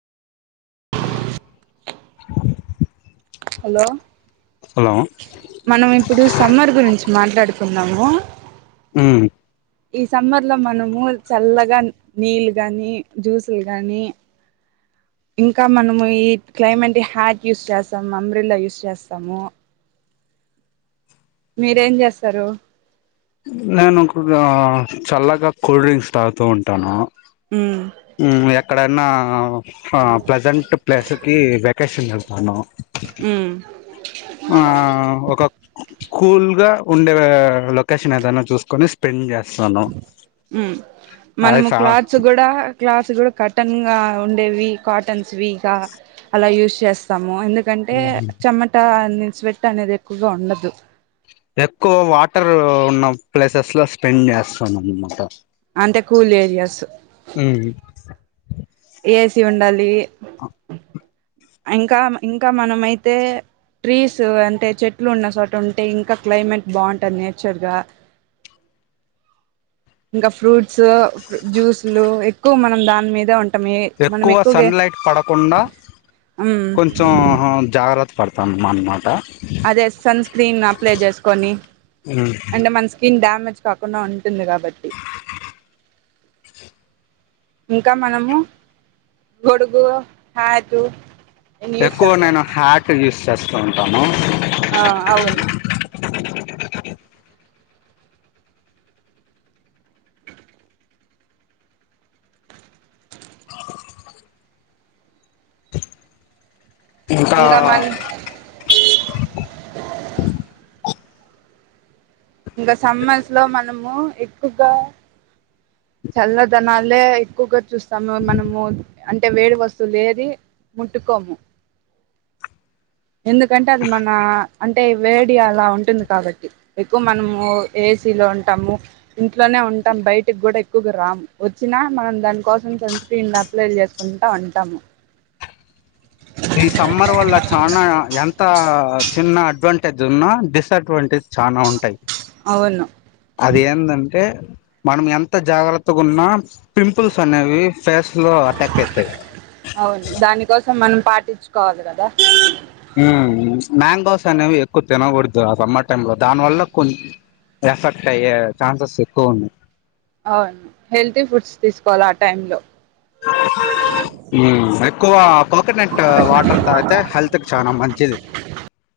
hello hello మనం ఇప్పుడు summer గురించి మాట్లాడుకున్నాము ఊ ఈ సమ్మర్ లో మనము చల్లగా నీళ్లు గాని జ్యూసులు గాని ఇంకా మనము ఈ క్లైమేట్ హ్యాట్ యూస్ చేస్తాము అంబ్రిలా యూస్ చేస్తాము మీరేం చేస్తారు నేను ఒక చల్లగా కూల్ డ్రింక్స్ తాగుతూ ఉంటాను ఉమ్ హ్మ్ ఎక్కడన్న అ ప్లీజంట్ ప్లస్ కి వె [unintelligible] పోను ఉమ్ ఆ ఒక కూల్గా ఉండే లొకేషన్ ఏదైనా చూసుకని స్పెండ్ చేస్ హ్మ్ అది మనము ఫ క్లోత్స్ కూడా క్లోత్ కూడా కటన్ గా ఉండేవి కాటన్స్ విగా అలా యూస్ చేస్తాం ఎందుకంటే చెమట అని స్వెట్ అనేది ఎక్కువగా ఉండదు ఎక్కువ వాటర్ ఉన్న ప్లేసెస్ లో స్పెండ్ చేస్తాం అన్నమాట అంటే కూల్ ఏరియాస్ ఏసీ ఉండాలి ఇంకా ఇంకా మనమయితే ట్రీస్ అంటే చెట్లు ఉన్న చోట ఉంటే ఇంకా క్లైమేట్ బాగుంటుంది నేచర్గా ఇంకా ఫ్రూట్ ఫ్రూప్ట్స్ జ్యూస్లు ఎ మనం దాని మీద ఉం ఎక్కువ సన్లైట్ పడకుండా మ్మ్ కొంచెం జాగ్రత పడ్తం మనమాట అదే సన్ స్క్రీన్ అప్లై చేసుకొని అంటే మన స్కిన్ డామేజ్ కాకుండా ఉంటుంది కాబట్టి ఇంకా మనము గొడుగు హ్యాటు ఎక్కువ నేను హ్యాట్ యూ చేస్తూ ఉంటాము ఆ అవును ఇంకా ఇంక మన్ ఇంకా సమ్మర్స్ లో మన్ మనము ఎక్కువగా చల్లదనలే ఎక్కువగా చూస్ సము మనము అంటే వేడి వస్తువులు ఎది ముట్టుకోము ఎందుకంటే అది మన అంటే వేడి అలా ఉంటుంది కాబట్టి ఎక్కువ మనము ఏసీలో ఉంటాము ఇంట్లోనే ఉంటాము బయటికి కూడా ఎక్కువగా రాము వచ్చినా మనం దానికోసం సన్ స్క్రీన్లో అప్లై చేసుకుంటా ఉంటాము ఈ సమ్మర్ వల్ల చనా ఎంత చిన్న అడ్వాంటేజ్ ఉన్నా డిసఅడ్వాంటేజ్ చాలా ఉంటాయి అవును అది ఏందంటే మనం ఎంత జాగ్రత్తగా ఉన్నా పింపుల్స్ అనేవి ఫేస్ లో అటాక్ అయితాయి అవును దానికోసం మనం పాటించుకోవాలి కదా దాని ఏమో అనేవి ఎక్కువ తినకూడదు ఆ సమ్మర్ టైమ్ లో దాని వల్ల కొన్ని ఎఫెక్ట్ అయ్యే ఛాన్సెస్ ఎక్కువ ఉన్నాయి అవును హెల్తీ ఫుడ్స్ తీసుకోవాలి ఆ టైం లో ఉమ్ ఎక్కువ కోకోనట్ వాటర్ తాగితే హెల్త్ కి చాలా మంచిది